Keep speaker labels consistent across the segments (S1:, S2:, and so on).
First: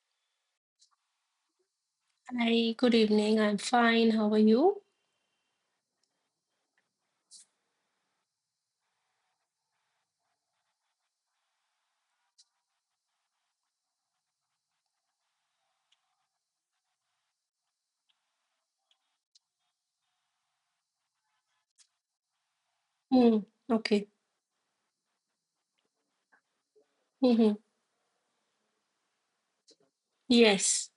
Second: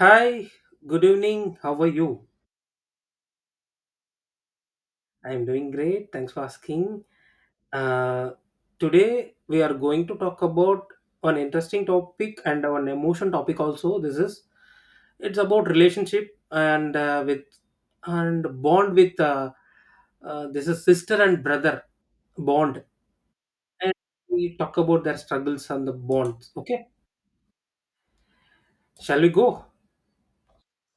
S1: Hi. Good evening. How are you?
S2: Hi, good evening. I'm fine. How are you?
S1: I'm doing great. Thanks for asking. Uh, Today we are going to talk about an interesting topic and an emotion topic also. This is it's about relationship and with and bond with this is sister and brother bond,
S2: Mm,
S1: and
S2: okay.
S1: we talk about their struggles and the bonds. Okay,
S2: Mm-hmm.
S1: shall we go?
S2: Yes.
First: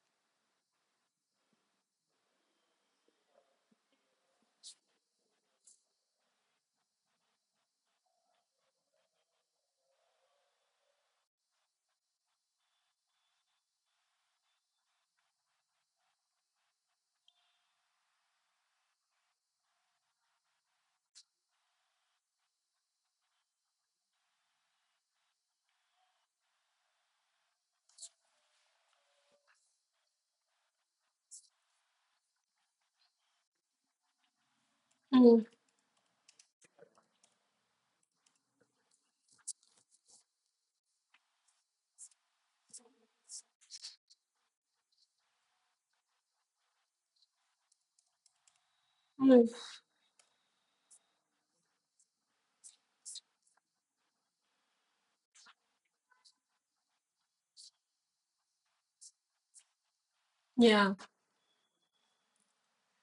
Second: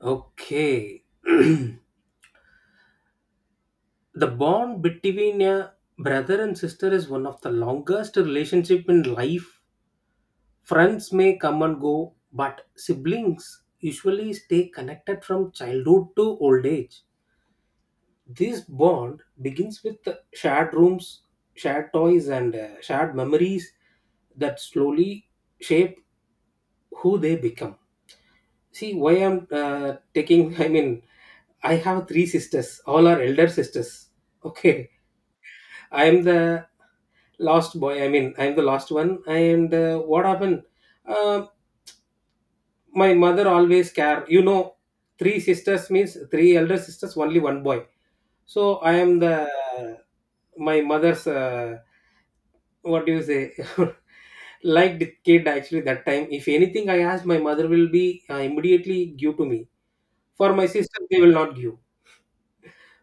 S1: Okay. The bond between a brother and sister is one of the longest relationship in life. Friends may come and go, but siblings usually stay connected from childhood to old age. This bond begins with shared rooms, shared toys, and shared memories that slowly shape who they become. See why I'm taking, I mean, I have three sisters, all are elder sisters. Okay,
S2: Mm,
S1: I am the last boy, I mean I'm the last one, and what happened, uh, my mother always care, you know, three sisters means three elder sisters, only one boy. So I am the,
S2: mm,
S1: my mother's, what do you say, liked kid actually. That time if anything I ask, my mother will be immediately give to me. For my
S2: yeah.
S1: sister they will not give.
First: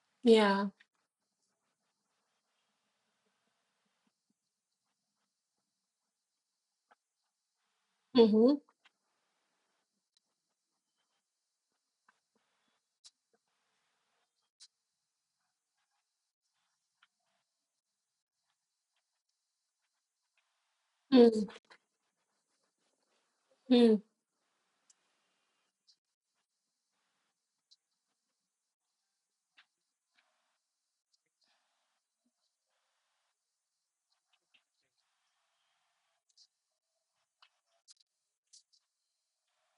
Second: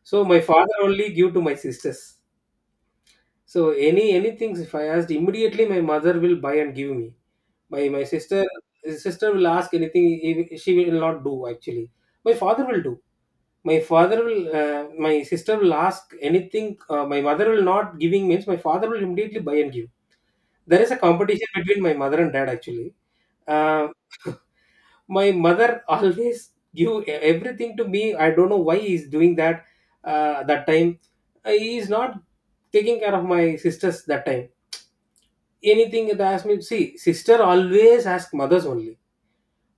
S1: So my
S2: Yeah.
S1: father only give to my sisters. So any anything if I asked immediately, my mother will buy and give me. My sister
S2: Mm-hmm.
S1: sister will ask anything, she will not do actually. My father will do. My father will. My sister will ask anything. My mother will not giving means my father will immediately buy and give. There is a
S2: Mm,
S1: competition between my mother and dad actually. Uh,
S2: mm.
S1: my mother always give everything to me. I don't know why he's doing that. That time he is not taking care of my sisters that time. Anything that asks me, see, sister always ask mothers only,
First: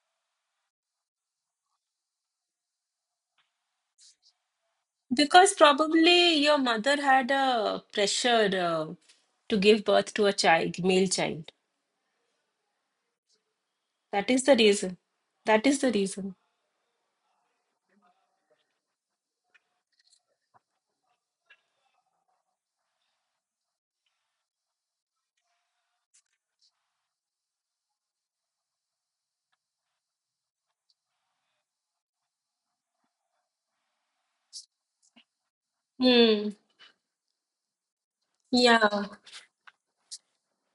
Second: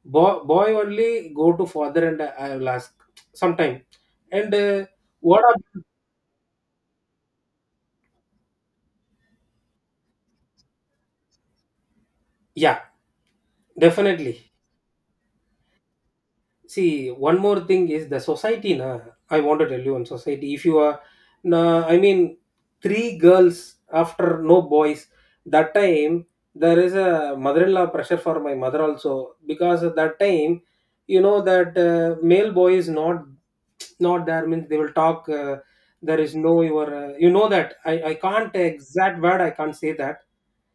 S1: boy, boy only go to father, and I will ask sometime. And what
S2: Because
S1: are,
S2: probably your mother had a pressure to give birth to a child, male child.
S1: yeah,
S2: That is
S1: definitely.
S2: the reason. That is the reason.
S1: See, one more thing is the society. Na, I want to tell you on society. If you are, na, I mean, three girls after no boys, that time there is a mother-in-law pressure for my mother also, because at that time, you know that male boy is not not there means they will talk. There is
S2: Mm,
S1: no your you know that I can't
S2: yeah. Yeah.
S1: exact word I can't say that.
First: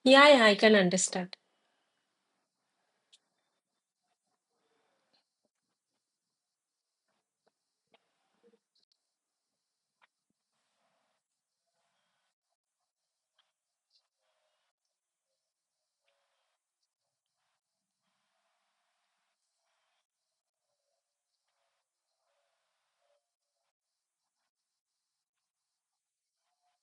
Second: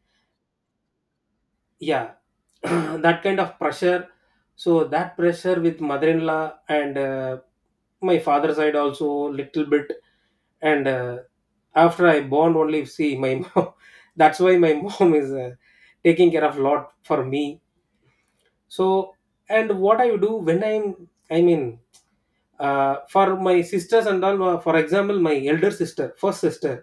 S2: Yeah. I can understand.
S1: Yeah. That kind of pressure. So that pressure with mother-in-law and my father side also little bit. And after I born only see my mom, that's why my mom is taking care of lot for me. So, and what I do when I'm, I mean, for my sisters and all, for example my elder sister, first sister,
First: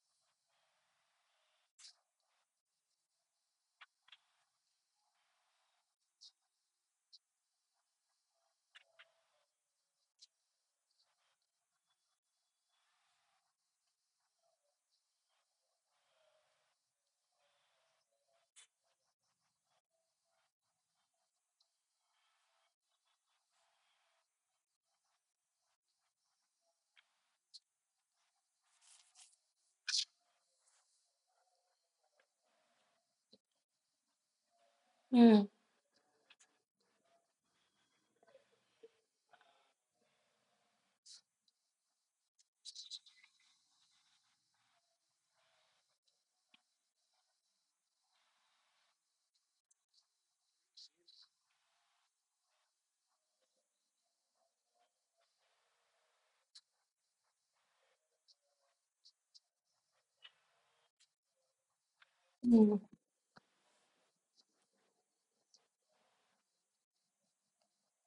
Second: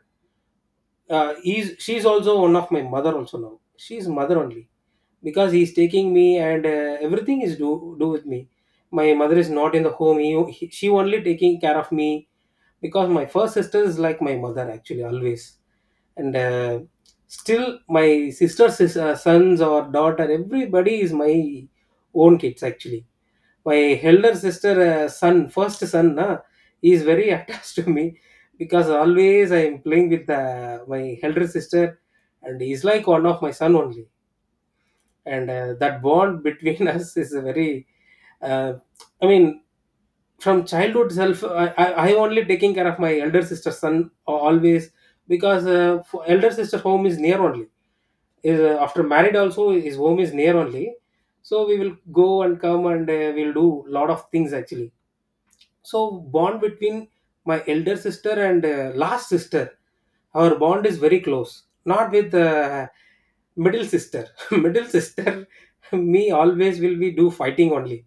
S1: is, she's also one of my mother also, now she's mother only, because he's taking me and everything is do with me. My mother is not in the home, he, she only taking care of me, because my first sister is like my mother actually always. And still my sister's sons or daughter everybody is my own kids actually. My elder sister son, first son na, he is very attached to me, because always I am playing with my elder sister, and he's like one of my son only.
S2: Mm,
S1: And that bond between us is a very, uh, I mean, from childhood self, I only taking care of my elder sister's son always, because for elder sister's home is near only, is after married also his home is near only. So we will go and come and we'll do lot of things actually. So bond between my elder sister and last sister, our bond is very close. Not with
S2: mm,
S1: middle sister. Middle sister, me always will be do fighting only,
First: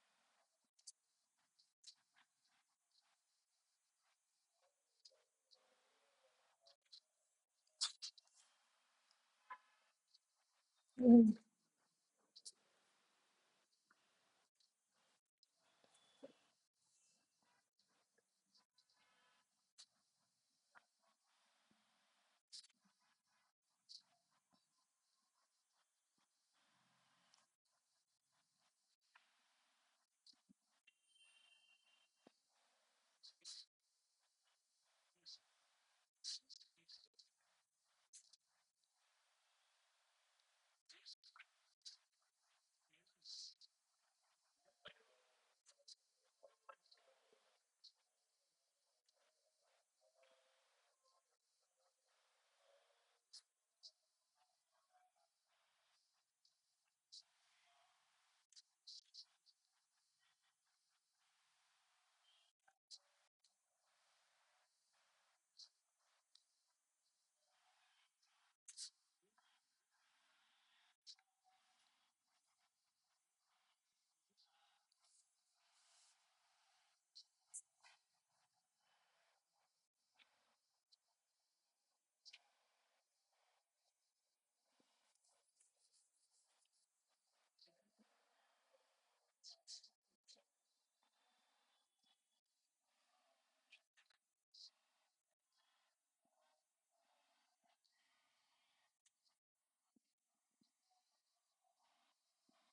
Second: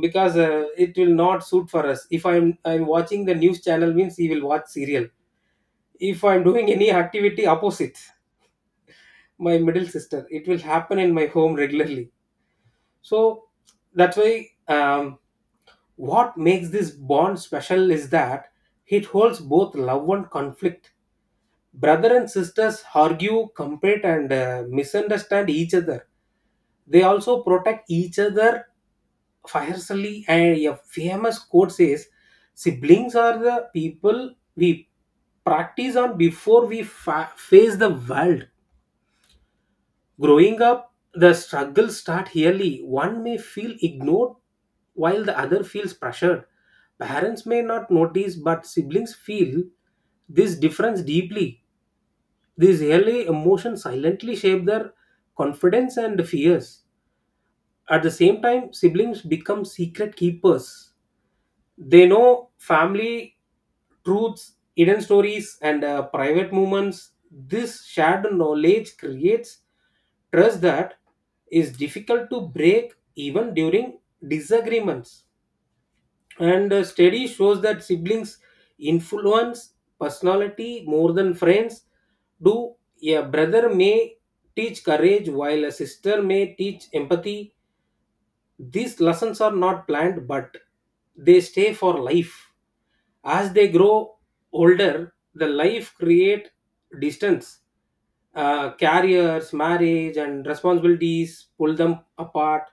S1: because it will not suit for us. If I'm watching the news channel means he will watch serial. If I'm doing any activity opposite my middle sister, it will happen in my
S2: mm.
S1: home regularly. So that's why. What makes this bond special is that it holds both love and conflict. Brother and sisters argue, compete, and misunderstand each other. They also protect each other fiercely. And a famous quote says, "Siblings are the people we practice on before we face the world." Growing up, the struggles start early. One may feel ignored while the other feels pressured. Parents may not notice, but siblings feel this difference deeply. These early emotions silently shape their confidence and fears. At the same time, siblings become secret keepers. They know family truths, hidden stories, and private moments. This shared knowledge creates trust that is difficult to break even during disagreements. And a study shows that siblings influence personality more than friends do. A brother may teach courage while a sister may teach empathy. These lessons are not planned, but they stay for life. As they grow older, the life create distance. Careers, marriage, and responsibilities pull them apart.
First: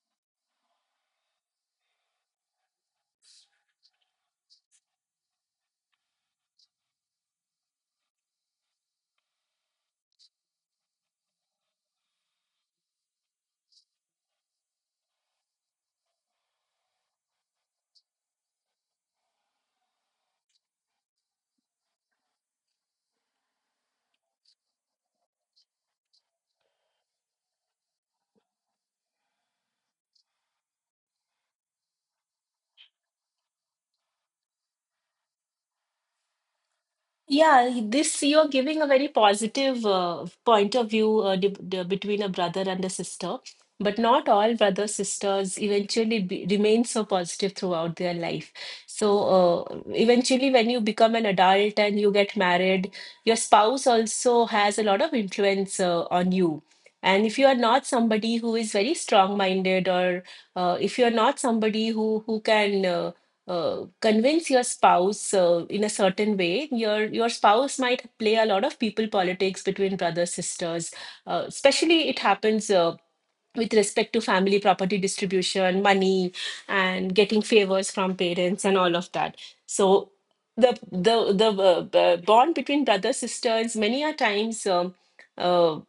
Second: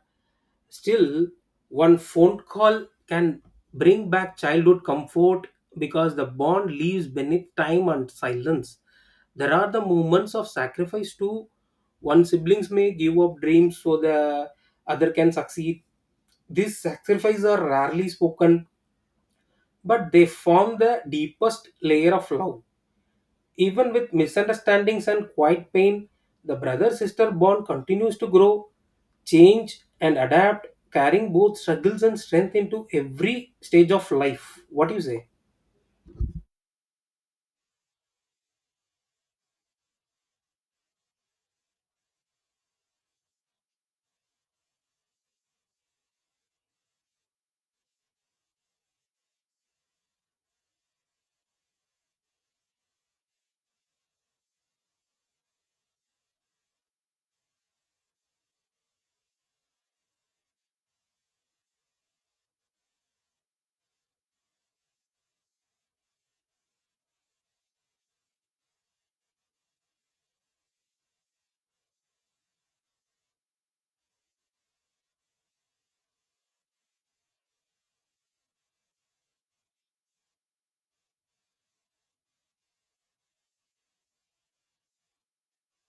S1: Still, one phone call can bring back childhood comfort because the bond leaves beneath time and silence. There are the moments of sacrifice too. One siblings may give up dreams so the other can succeed. These sacrifices are rarely spoken but they form the deepest layer of love. Even with misunderstandings and quiet pain, the brother sister bond continues to grow, change, and adapt, carrying both struggles and strength into every stage of life. What do you say?
S2: Yeah, this you're giving a very positive point of view between a brother and a sister, but not all brother sisters remain so positive throughout their life. So eventually, when you become an adult and you get married, your spouse also has a lot of influence on you. And if you are not somebody who is very strong-minded, or if you're not somebody who can convince your spouse in a certain way, your spouse might play a lot of people politics between brothers sisters, especially it happens with respect to family property distribution, money, and getting favors from parents and all of that. So the bond between brothers sisters many a times uh,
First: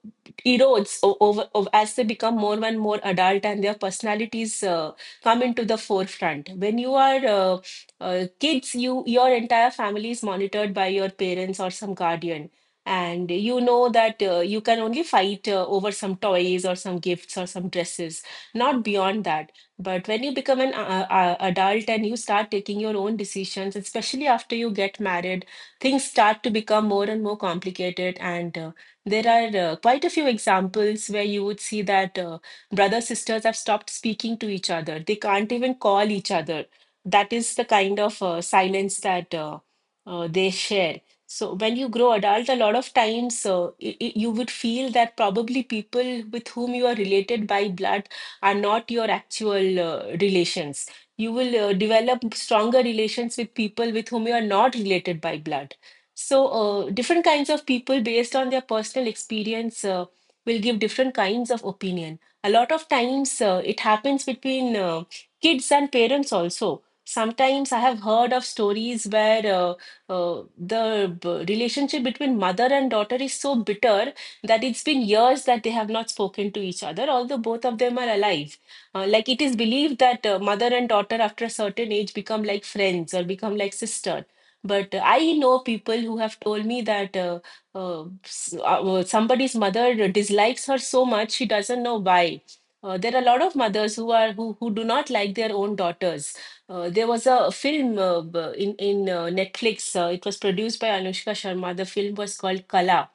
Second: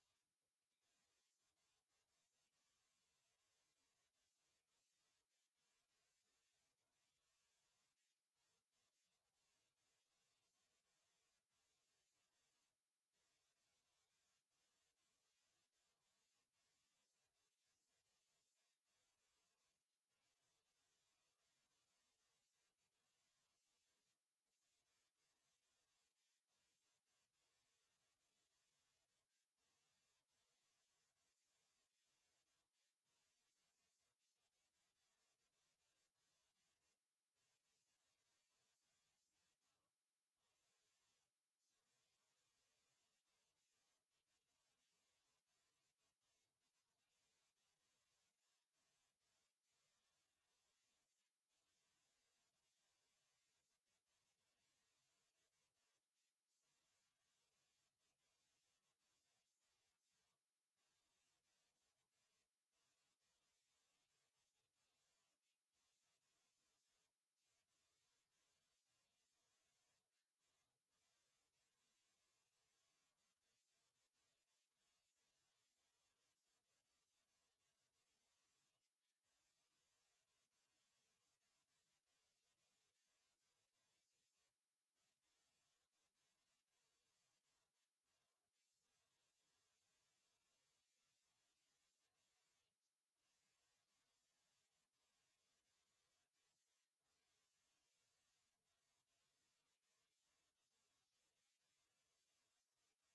S2: erodes over, as they become more and more adult and their personalities come into the forefront. When you are kids, you your entire family is monitored by your parents or some guardian, and you know that you can only fight over some toys or some gifts or some dresses, not beyond that. But when you become an adult and you start taking your own decisions, especially after you get married, things start to become more and more complicated. And there are quite a few examples where you would see that brother sisters have stopped speaking to each other. They can't even call each other. That is the kind of silence that they share. So when you grow adult, a lot of times you would feel that probably people with whom you are related by blood are not your actual relations. You will develop stronger relations with people with whom you are not related by blood. So different kinds of people, based on their personal experience, will give different kinds of opinion. A lot of times it happens between kids and parents also. Sometimes I have heard of stories where uh, the relationship between mother and daughter is so bitter that it's been years that they have not spoken to each other, although both of them are alive. Like it is believed that mother and daughter, after a certain age, become like friends or become like sister. But I know people who have told me that somebody's mother dislikes her so much, she doesn't know why. There are a lot of mothers who are who do not like their own daughters. Uh, there was a film in Netflix. It was produced by Anushka Sharma. The film was called Kala.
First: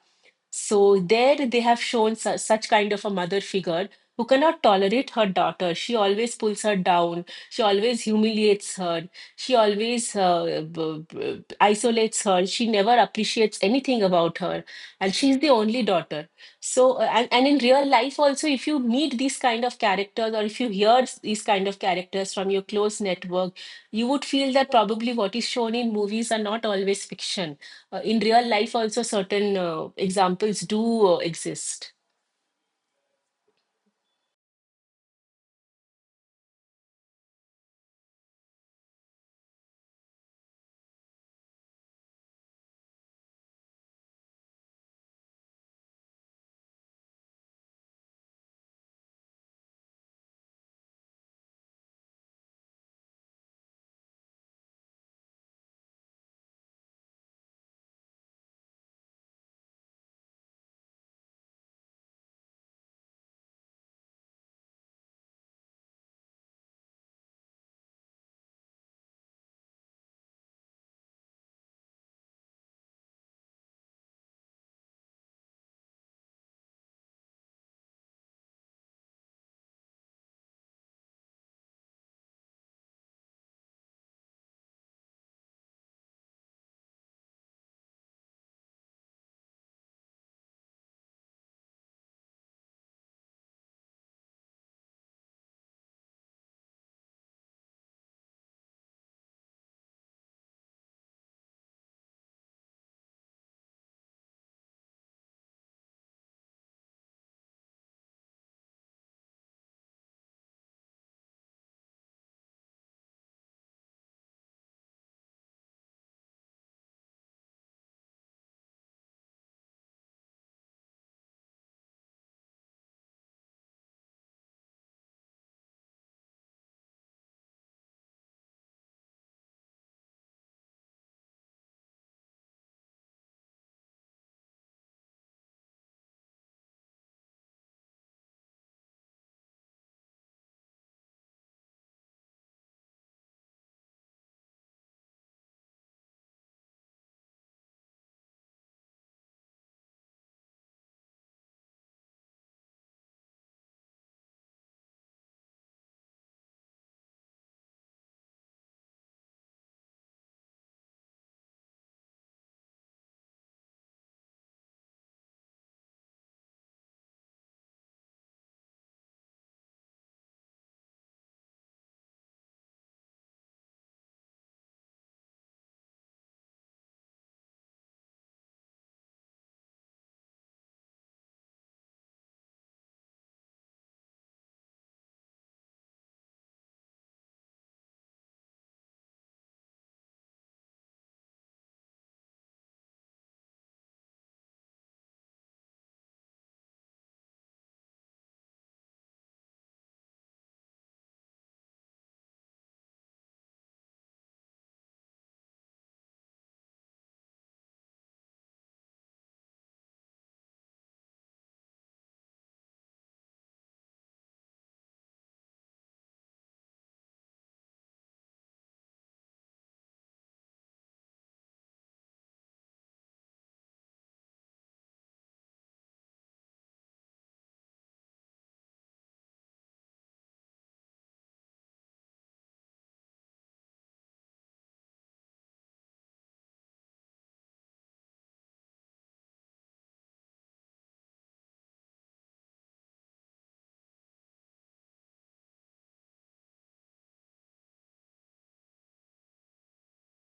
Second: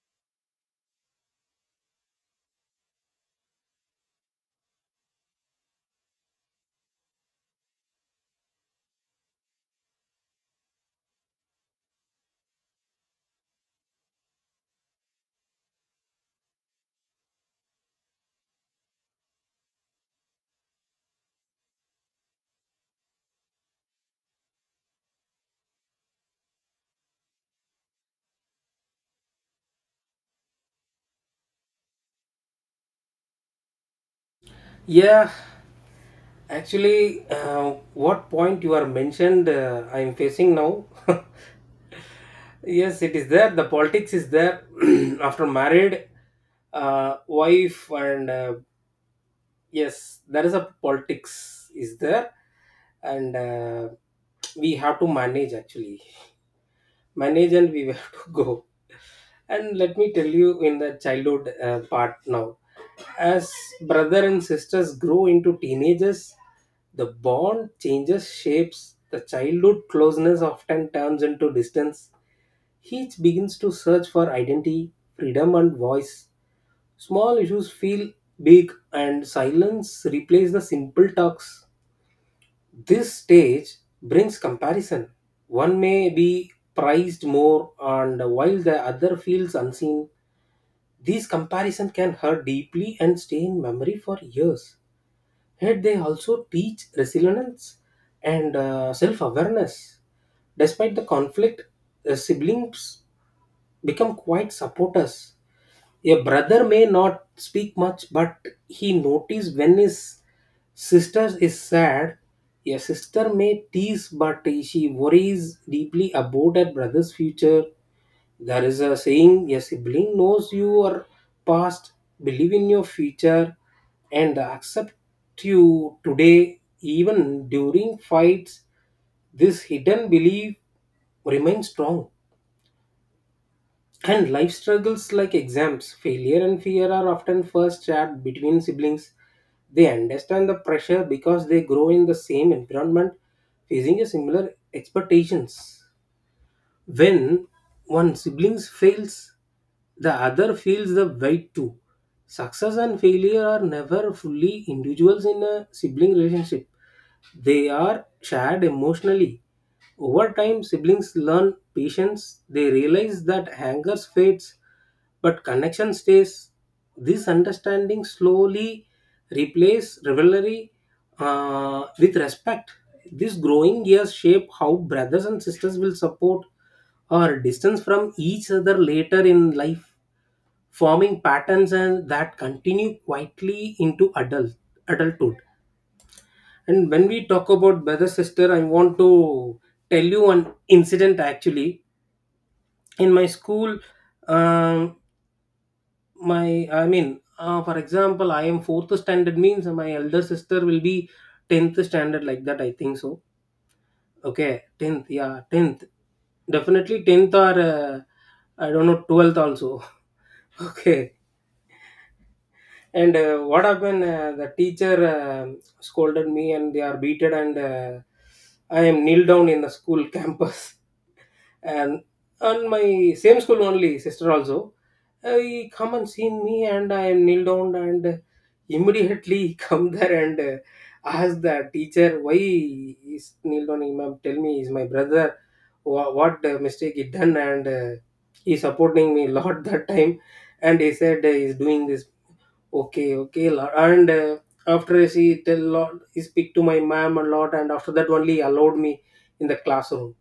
S2: So there they have shown su such kind of a mother figure who cannot tolerate her daughter. She always pulls her down. She always humiliates her. She always isolates her. She never appreciates anything about her. And she's the only daughter. So, and in real life also, if you meet these kind of characters or if you hear these kind of characters from your close network, you would feel that probably what is shown in movies are not always fiction. Uh, in real life also certain examples do exist.
S1: Yeah, actually, what point you are mentioned, I am facing now. Yes, it is there. The politics is there. After married, wife and yes there is a politics is there. And we have to manage actually, manage, and we have to go. And let me tell you in the childhood part now, as brother and sisters grow into teenagers, the bond changes shapes. The childhood closeness often turns into distance. Each begins to search for identity, freedom, and voice. Small issues feel big and silence replaces the simple talks. This stage brings comparison. One may be prized more, and while the other feels unseen, these comparisons can hurt deeply and stay in memory for years. Yet they also teach resilience and self awareness. Despite the conflict, the siblings become quite supporters. A brother may not speak much, but he notices when his sister is sad. A sister may tease, but she worries deeply about her brother's future. There is a saying, a sibling knows your past, believe in your future, and accept you today, even during fights. This hidden belief remains strong. And life struggles like exams, failure, and fear are often first shared between siblings. They understand the pressure because they grow in the same environment, facing a similar expectations. When one sibling fails, the other feels the weight too. Success and failure are never fully individuals in a sibling relationship. They are shared emotionally. Over time, siblings learn patience. They realize that anger fades, but connection stays. This understanding slowly replace rivalry with respect. These growing years shape how brothers and sisters will support or distance from each other later in life, forming patterns and that continue quietly into adulthood. And when we talk about brother sister, I want to tell you one incident actually. In my school, um, my I mean, for example, I am fourth standard means my elder sister will be tenth standard like that. I think so. Okay, tenth, yeah, tenth, definitely tenth or I don't know 12th also. Okay, and what happened? The teacher scolded me, and they are beated, and I am kneel down in the school campus. And on my same school only sister also, he come and seen me and I am kneel down, and immediately he come there and ask the teacher why he's kneel down. He, ma'am tell me is my brother, what mistake he done, and he supporting me lot that time. And he said he's doing this okay okay Lord. And after she tell lot he speak to my ma'am a lot, and after that only he allowed me in the classroom.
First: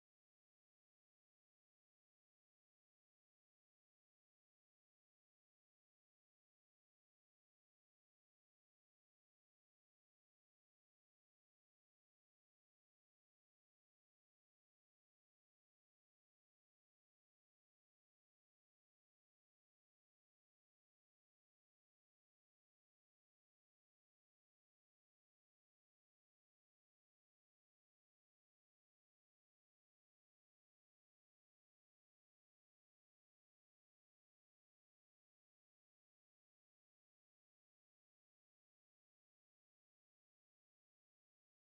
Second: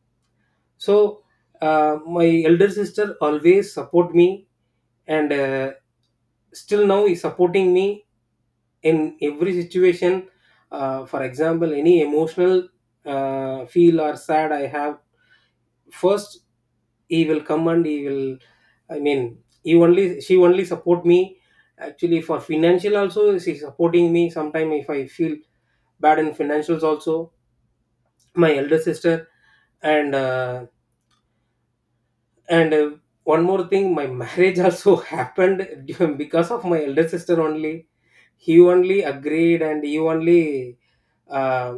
S1: So, my elder sister always support me, and still now is supporting me in every situation. For example, any emotional feel or sad I have, first he will come and he will, I mean, he only, she only support me actually. For financial also she's supporting me sometime if I feel bad in financials also, my elder sister. And And uh, one more thing, my marriage also happened because of my elder sister only. He only agreed, and you only, uh,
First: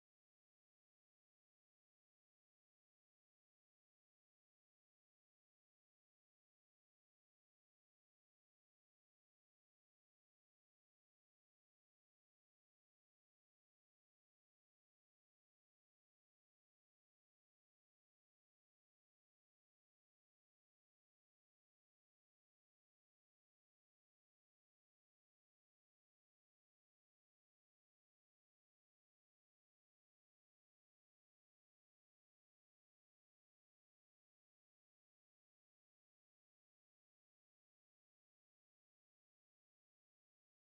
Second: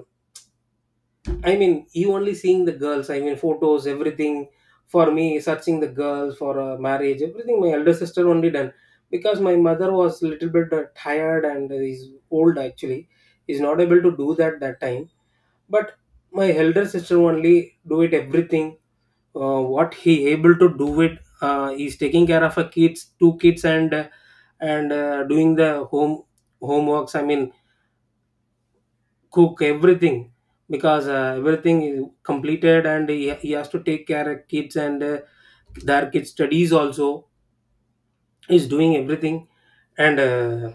S1: I mean, you only seeing the girls. I mean, photos, everything for me, searching the girls for marriage, everything. My elder sister only done because my mother was little bit tired and is old actually, is not able to do that time. But my elder sister only do it everything, what he able to do it, he's taking care of a kids two kids, and doing the home homeworks, I mean, cook everything, because everything is completed and he has to take care of kids and their kids studies also. He's doing everything, and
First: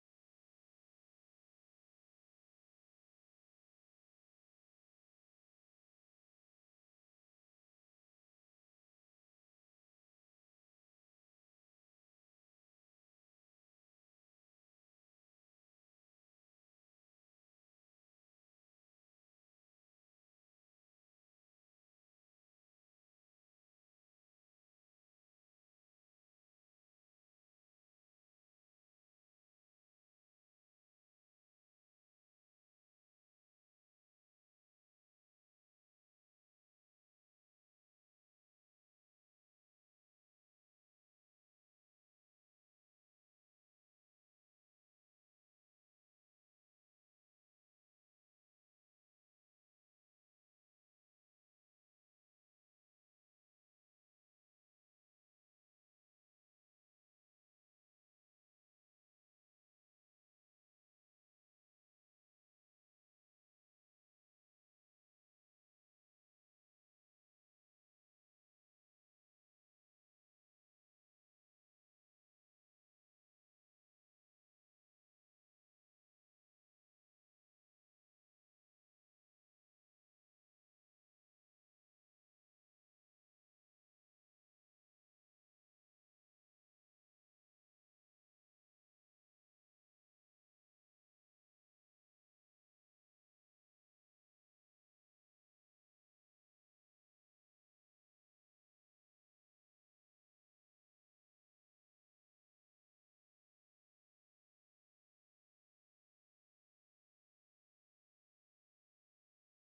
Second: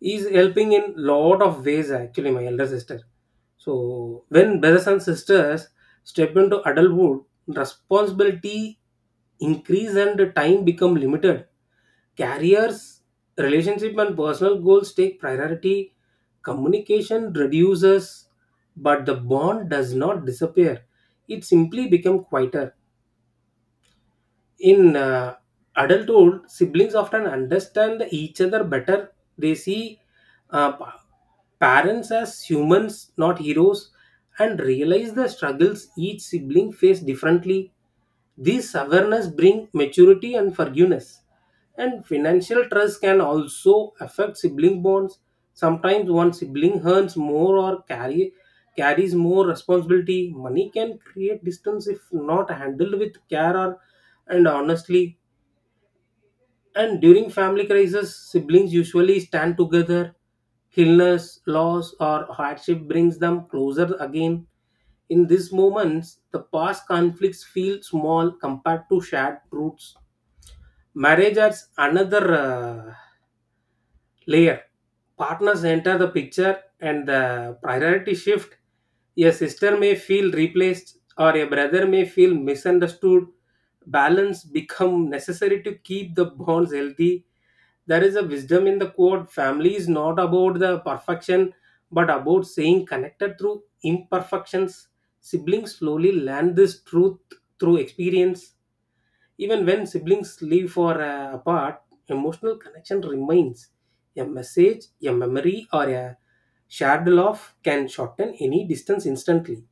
S1: is helping in lot of ways actually, my elder sister. So when brothers and sisters step into adulthood, responsibility increase and time become limited. Careers, relationship, and personal goals take priority. Communication reduces, but the bond does not disappear. It simply become quieter. In adulthood, siblings often understand each other better. They see, uh, pa- parents as humans, not heroes, and realize the struggles each sibling face differently. This awareness brings maturity and forgiveness. And financial trust can also affect sibling bonds. Sometimes one sibling earns more or carry carries more responsibility. Money can create distance if not handled with care or and honestly. And during family crisis, siblings usually stand together. Illness, loss, or hardship brings them closer again. In these moments, the past conflicts feel small compared to shared roots. Marriage adds another layer. Partners enter the picture and the priority shift. A sister may feel replaced or a brother may feel misunderstood. Balance become necessary to keep the bonds healthy. There is a wisdom in the quote, family is not about the perfection, but about staying connected through imperfections. Siblings slowly learn this truth through experience. Even when siblings live for apart, emotional connection remains. A message, a memory, or a shared love can shorten any distance instantly.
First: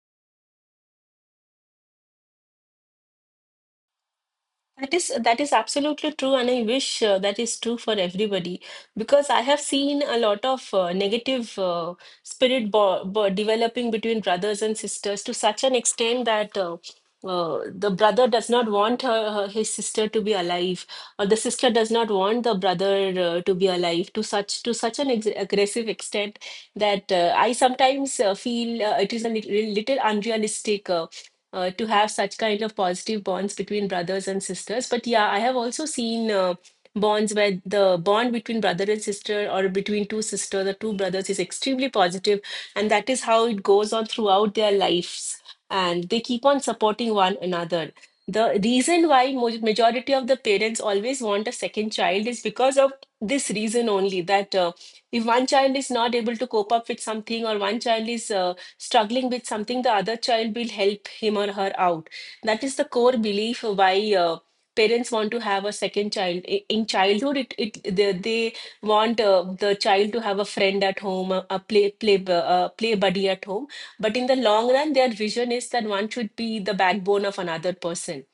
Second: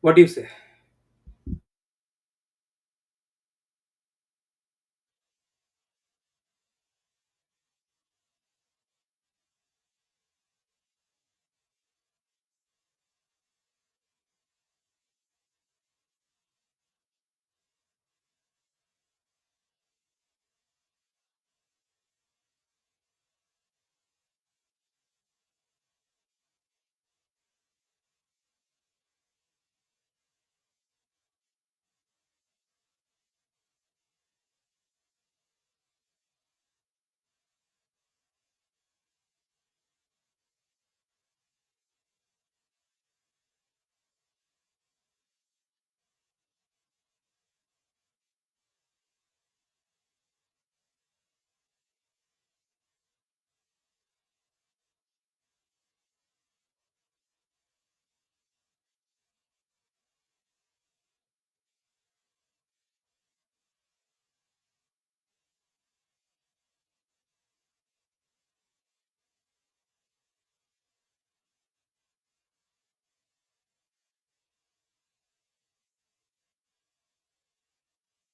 S1: What do you say?
S2: That is absolutely true, and I wish that is true for everybody because I have seen a lot of negative spirit bo bo developing between brothers and sisters to such an extent that uh, the brother does not want her, her his sister to be alive, or the sister does not want the brother to be alive to such, to such an ex aggressive extent that I sometimes feel it is a little unrealistic to have such kind of positive bonds between brothers and sisters. But yeah, I have also seen bonds where the bond between brother and sister or between two sisters or two brothers is extremely positive, and that is how it goes on throughout their lives, and they keep on supporting one another. The reason why majority of the parents always want a second child is because of this reason only, that if one child is not able to cope up with something, or one child is struggling with something, the other child will help him or her out. That is the core belief why parents want to have a second child. In childhood, it they want the child to have a friend at home, a play buddy at home. But in the long run, their vision is that one should be the backbone of another person.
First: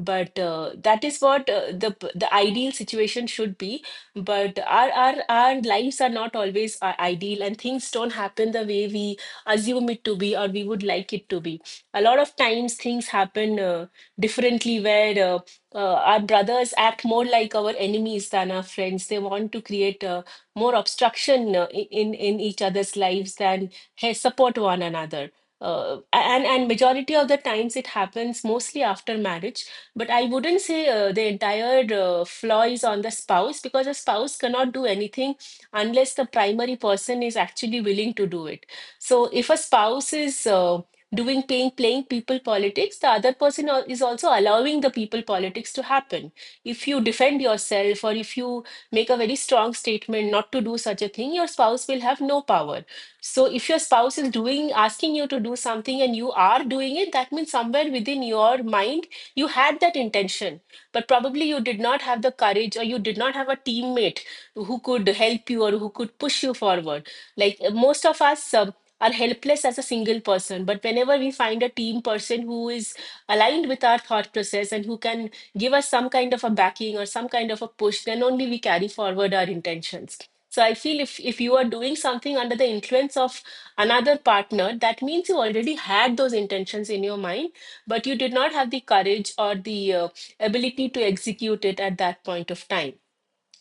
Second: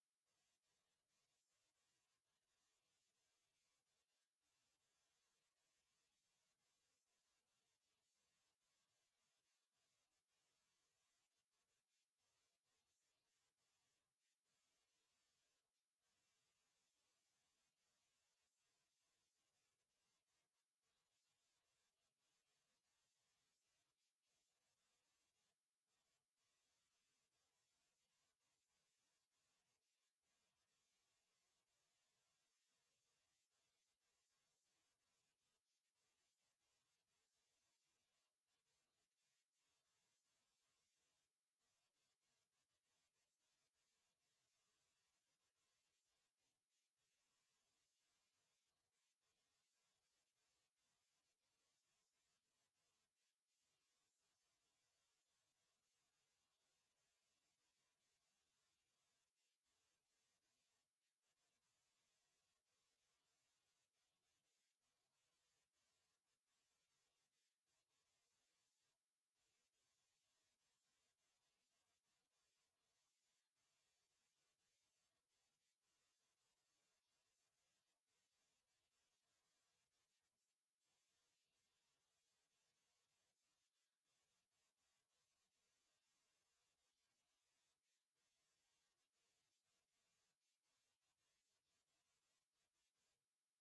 S2: But that is what the ideal situation should be. But our lives are not always ideal, and things don't happen the way we assume it to be or we would like it to be. A lot of times things happen differently where uh, our brothers act more like our enemies than our friends. They want to create more obstruction in each other's lives than hey, support one another. And and majority of the times it happens mostly after marriage, but I wouldn't say the entire flaw is on the spouse, because a spouse cannot do anything unless the primary person is actually willing to do it. So if a spouse is doing playing people politics, the other person is also allowing the people politics to happen. If you defend yourself or if you make a very strong statement not to do such a thing, your spouse will have no power. So if your spouse is doing asking you to do something and you are doing it, that means somewhere within your mind you had that intention, but probably you did not have the courage or you did not have a teammate who could help you or who could push you forward. Like most of us are helpless as a single person. But whenever we find a team person who is aligned with our thought process and who can give us some kind of a backing or some kind of a push, then only we carry forward our intentions. So I feel if you are doing something under the influence of another partner, that means you already had those intentions in your mind, but you did not have the courage or the ability to execute it at that point of time.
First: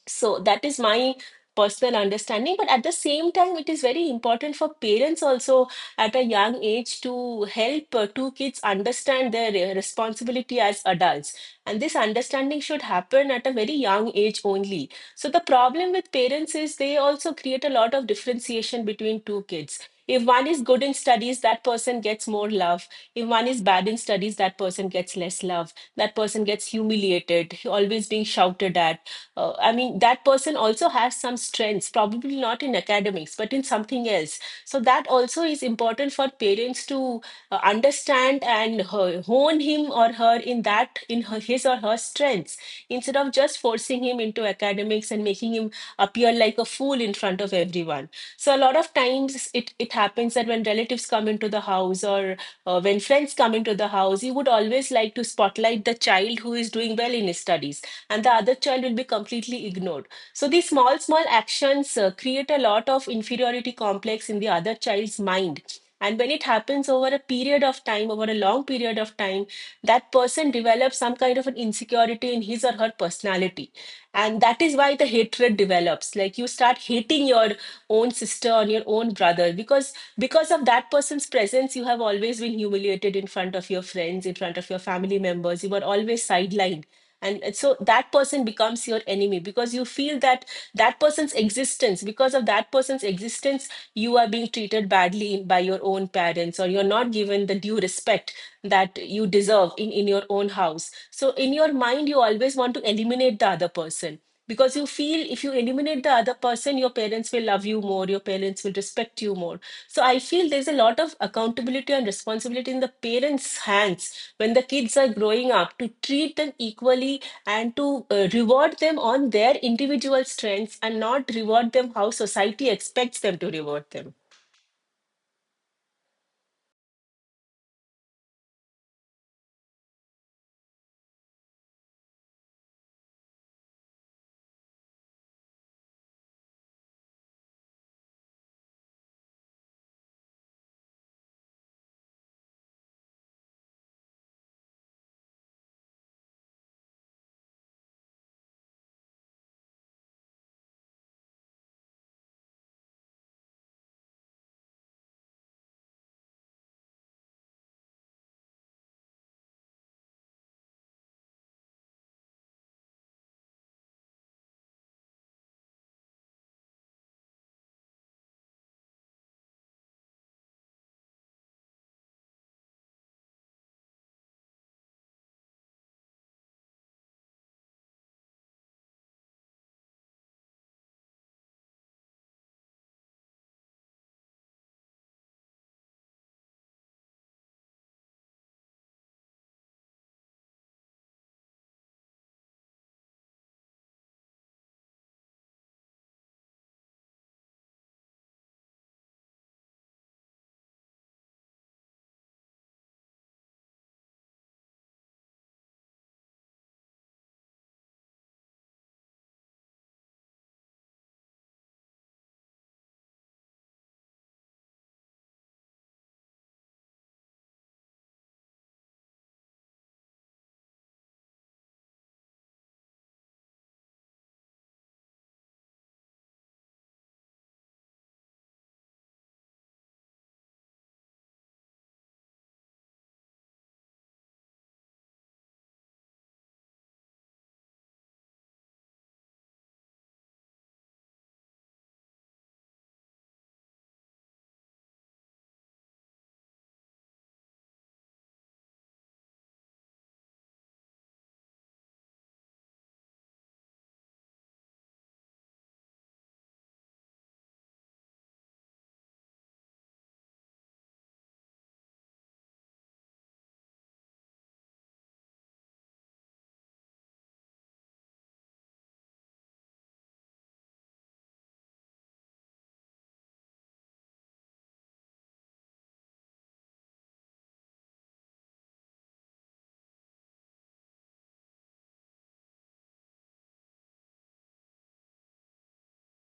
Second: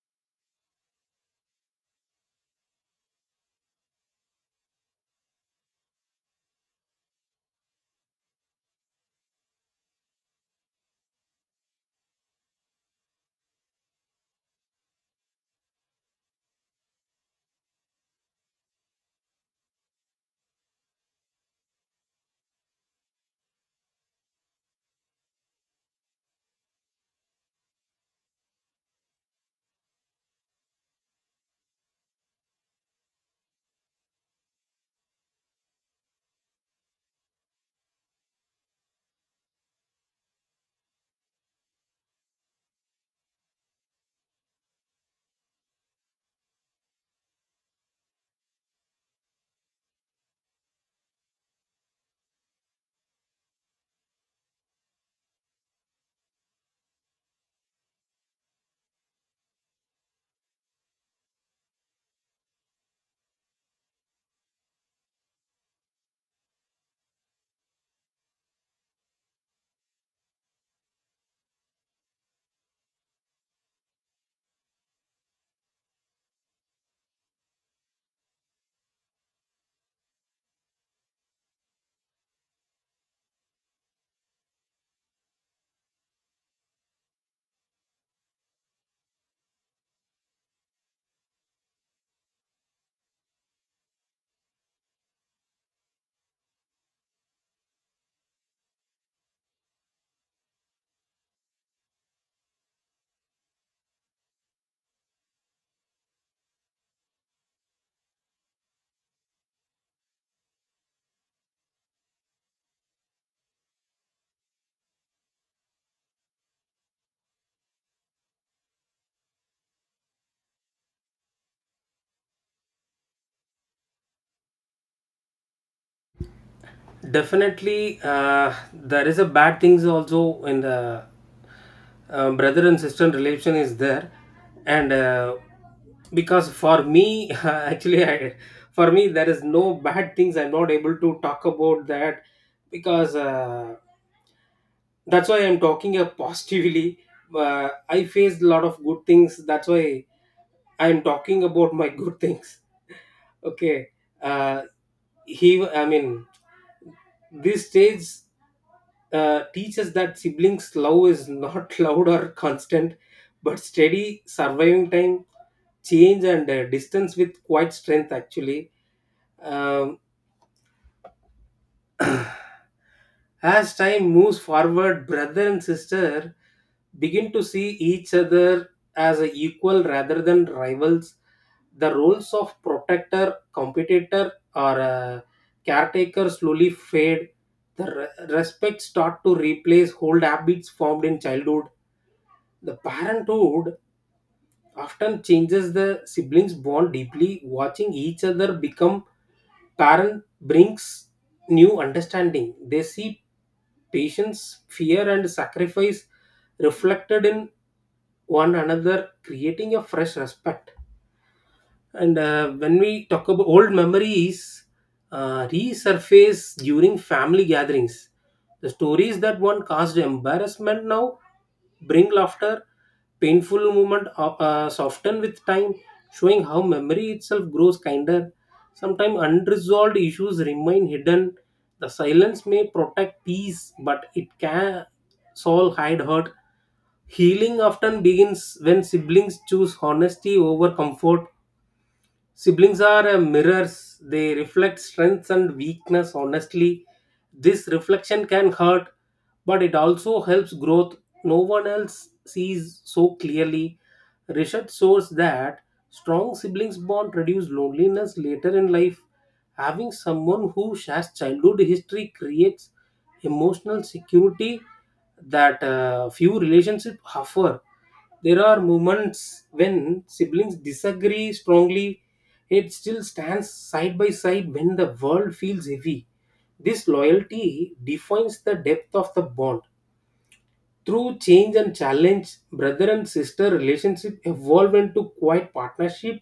S2: So that is my personal understanding. But at the same time, it is very important for parents also at a young age to help two kids understand their responsibility as adults. And this understanding should happen at a very young age only. So the problem with parents is they also create a lot of differentiation between two kids. If one is good in studies, that person gets more love. If one is bad in studies, that person gets less love. That person gets humiliated, always being shouted at. I mean, that person also has some strengths, probably not in academics, but in something else. So that also is important for parents to understand and hone him or her in that, in his or her strengths, instead of just forcing him into academics and making him appear like a fool in front of everyone. So a lot of times it happens that when relatives come into the house or when friends come into the house, he would always like to spotlight the child who is doing well in his studies, and the other child will be completely ignored. So these small small actions create a lot of inferiority complex in the other child's mind. And when it happens over a period of time, over a long period of time, that person develops some kind of an insecurity in his or her personality. And that is why the hatred develops, like you start hating your own sister or your own brother, because of that person's presence you have always been humiliated in front of your friends, in front of your family members, you were always sidelined. And so that person becomes your enemy, because you feel that that person's existence because of that person's existence you are being treated badly by your own parents, or you're not given the due respect that you deserve in your own house. So in your mind you always want to eliminate the other person, because you feel if you eliminate the other person your parents will love you more, your parents will respect you more. So I feel there's a lot of accountability and responsibility in the parents' hands when the kids are growing up, to treat them equally and to reward them on their individual strengths, and not reward them how society expects them to reward them.
S1: Definitely, there is a bad things also in the brother and sister relation is there, and because for me, actually, I, for me there is no bad things. I'm not able to talk about that because. That's why I'm talking positively. I faced a lot of good things, that's why I'm talking about my good things. Okay. uh, he, I mean, this stage teaches that siblings love is not loud or constant, but steady surviving time change and distance with quite strength actually. um, As time moves forward, brother and sister begin to see each other as a equal rather than rivals. The roles of protector, competitor, or caretaker slowly fade. The respect start to replace old habits formed in childhood. The parenthood often changes the siblings bond deeply. Watching each other become parent brings new understanding. They see patience, fear, and sacrifice reflected in one another, creating a fresh respect. And when we talk about old memories, resurface during family gatherings. The stories that one caused embarrassment now bring laughter. Painful moment soften with time, showing how memory itself grows kinder. Sometimes unresolved issues remain hidden. The silence may protect peace, but it can solve hide hurt. Healing often begins when siblings choose honesty over comfort. Siblings are mirrors, they reflect strengths and weakness honestly. This reflection can hurt, but it also helps growth. No one else sees so clearly. Research shows that strong siblings bond reduce loneliness later in life. Having someone who shares childhood history creates emotional security that few relationships offer. There are moments when siblings disagree strongly, it still stands side by side when the world feels heavy. This loyalty defines the depth of the bond. Through change and challenge, brother and sister relationship evolve into quiet partnership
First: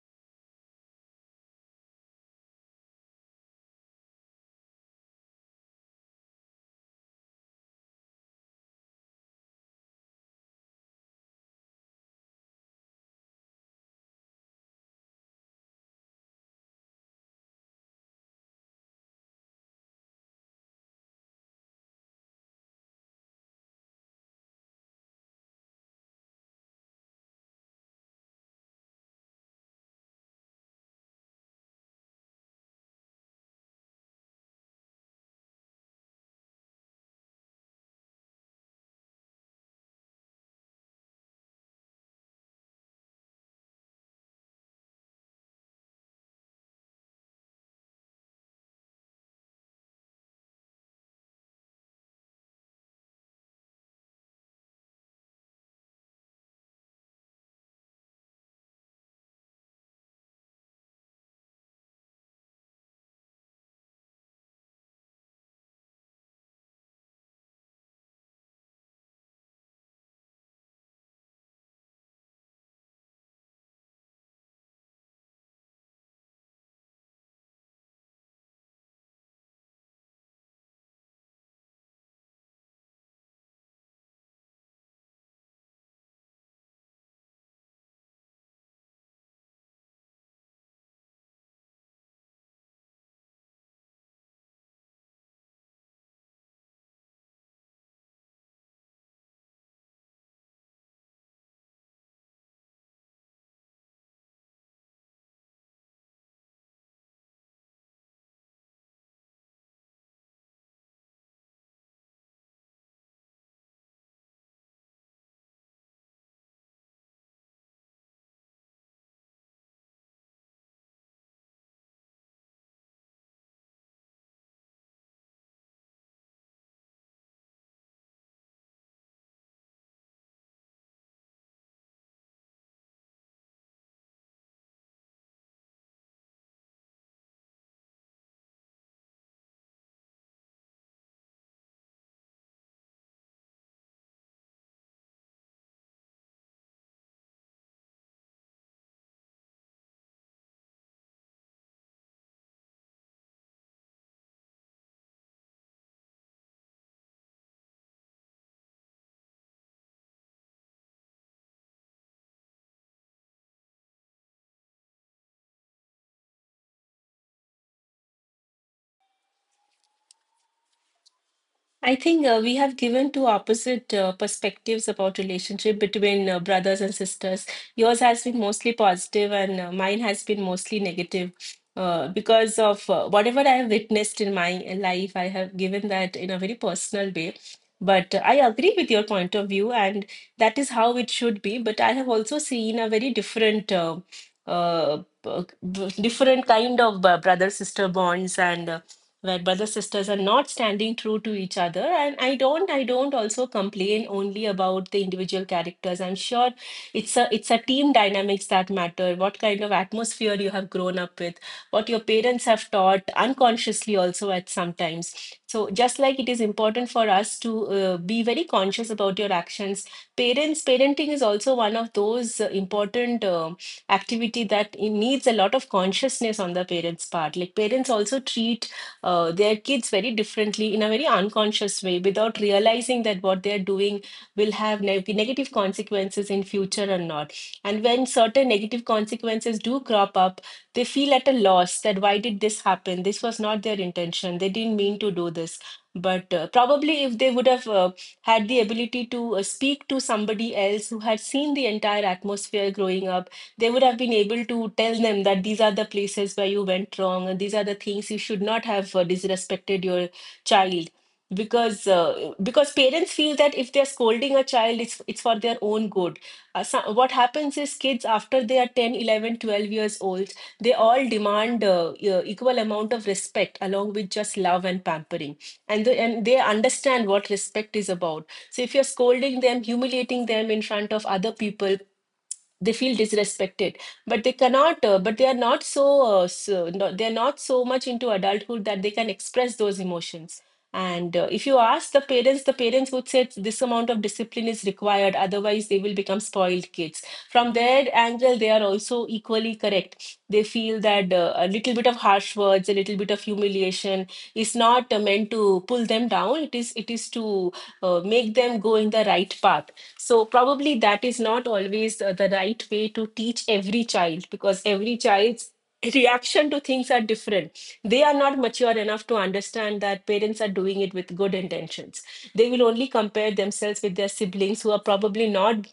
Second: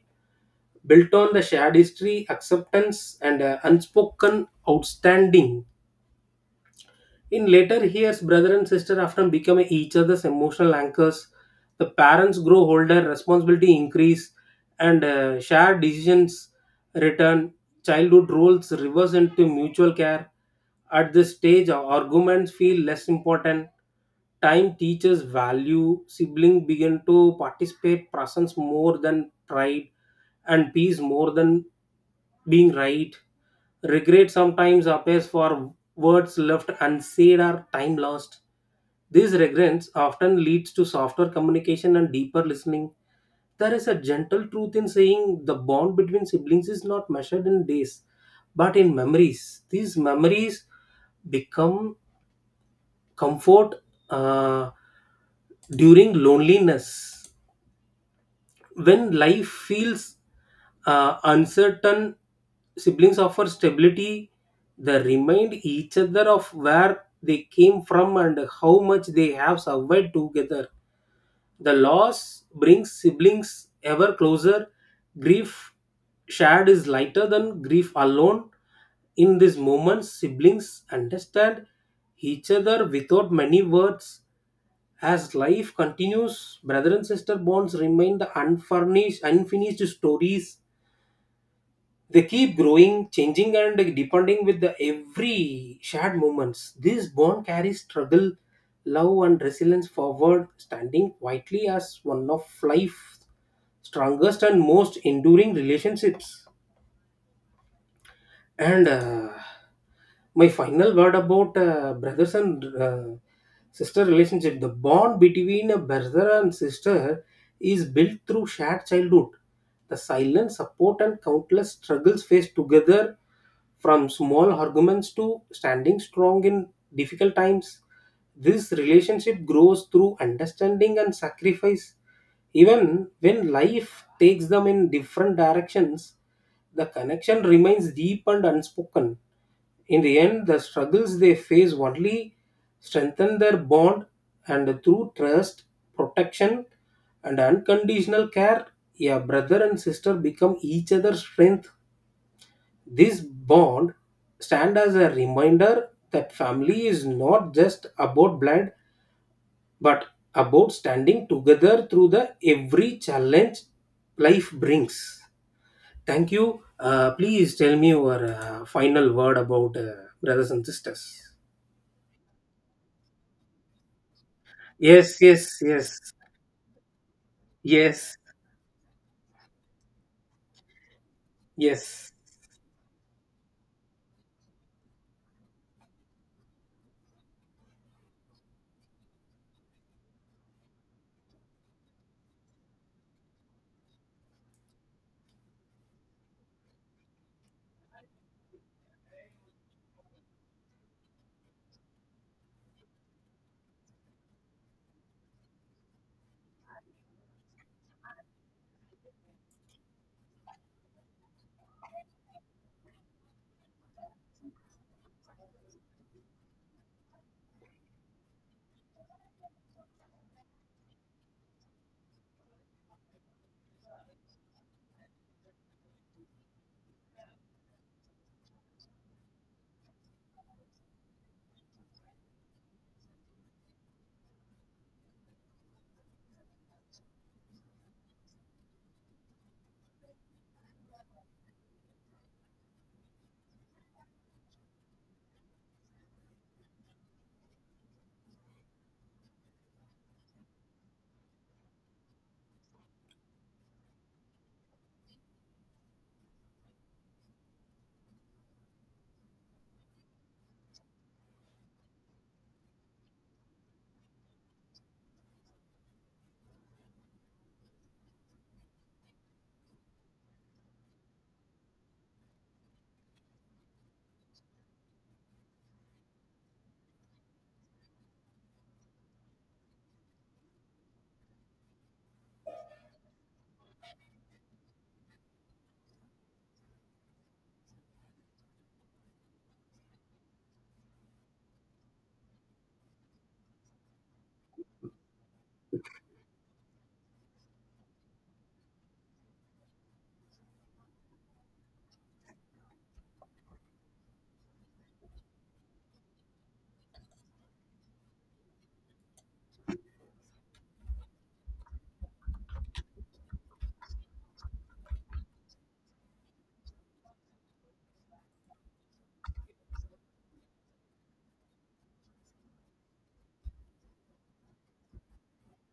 S1: built on the shared history, acceptance, and unspoken outstanding. In later years, brother and sister often become each other's emotional anchors. The parents grow older, responsibility increase, and shared decisions return. Childhood roles reverse into mutual care. At this stage, arguments feel less important. Time teaches value. Siblings begin to participate presence more than pride, and peace more than being right. Regret sometimes appears for words left unsaid are time lost. These regrets often leads to softer communication and deeper listening. There is a gentle truth in saying the bond between siblings is not measured in days, but in memories. These memories become comfort uh, during loneliness. When life feels uncertain, siblings offer stability. They remind each other of where they came from and how much they have survived together. The loss brings siblings ever closer. Grief shared is lighter than grief alone. In this moment, siblings understand each other without many words. As life continues, brother and sister bonds remain the unfurnished, unfinished stories. They keep growing, changing, and depending with the every shared moments. This bond carries struggle, love, and resilience forward, standing quietly as one of life's strongest and most enduring relationships. And my final word about brothers and sister relationship. The bond between a brother and sister is built through shared childhood. The silent support and countless struggles faced together, from small arguments to standing strong in difficult times. This relationship grows through understanding and sacrifice. Even when life takes them in different directions, the connection remains deep and unspoken. In the end, the struggles they face only strengthen their bond, and through trust, protection, and unconditional care, a brother and sister become each other's strength. This bond stand as a reminder that family is not just about blood, but about standing together through the every challenge life brings. Thank you. Please tell me your final word about brothers and sisters.
S2: I think we have given two opposite perspectives about
S1: Yes, yes,
S2: relationship
S1: yes,
S2: between brothers and sisters. Yours
S1: yes,
S2: has been mostly positive, and mine has been mostly negative.
S1: yes.
S2: Because of whatever I have witnessed in my life, I have given that in a very personal way. But I agree with your point of view, and that is how it should be. But I have also seen a very different, uh, b- different kind of brother-sister bonds, and where brothers, sisters are not standing true to each other, and I don't also complain only about the individual characters. I'm sure it's a team dynamics that matter, what kind of atmosphere you have grown up with, what your parents have taught unconsciously also at sometimes. So just like it is important for us to be very conscious about your actions, parents, parenting is also one of those important activity that it needs a lot of consciousness on the parents' part. Like, parents also treat their kids very differently in a very unconscious way, without realizing that what they're doing will have negative consequences in future or not. And when certain negative consequences do crop up, they feel at a loss that why did this happen, this was not their intention, they didn't mean to do this. But probably if they would have had the ability to speak to somebody else who had seen the entire atmosphere growing up, they would have been able to tell them that these are the places where you went wrong, and these are the things you should not have disrespected your child. Because parents feel that if they're scolding a child, it's for their own good. What happens is, kids after they are 10, 11, 12 years old, they all demand equal amount of respect along with just love and pampering. And and they understand what respect is about. So if you're scolding them, humiliating them in front of other people, they feel disrespected. But they cannot, but they are not so, no, they're not so much into adulthood that they can express those emotions. And if you ask the parents, the parents would say this amount of discipline is required, otherwise they will become spoiled kids. From their angle they are also equally correct. They feel that a little bit of harsh words, a little bit of humiliation, is not meant to pull them down. It is to make them go in the right path. So probably that is not always the right way to teach every child, because every child's reaction to things are different. They are not mature enough to understand that parents are doing it with good intentions. They will only compare themselves with their siblings who are probably not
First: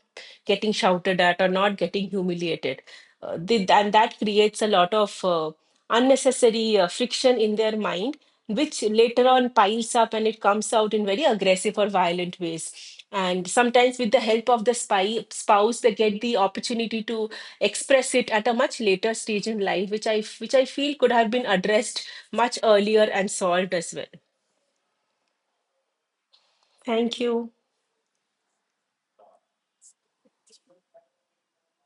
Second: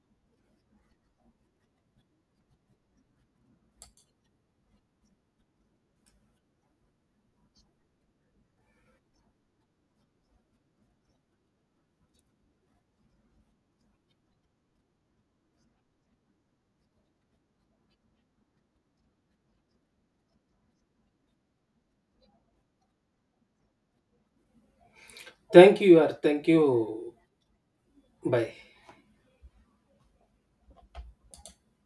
S2: getting shouted at or not getting humiliated. And that creates a lot of unnecessary friction in their mind, which later on piles up and it comes out in very aggressive or violent ways. And sometimes, with the help of the spouse, they get the opportunity to express it at a much later stage in life, which I feel could have been addressed much earlier and solved as well.
S1: Thank you. Or thank you.
S2: Thank you.
S1: Bye.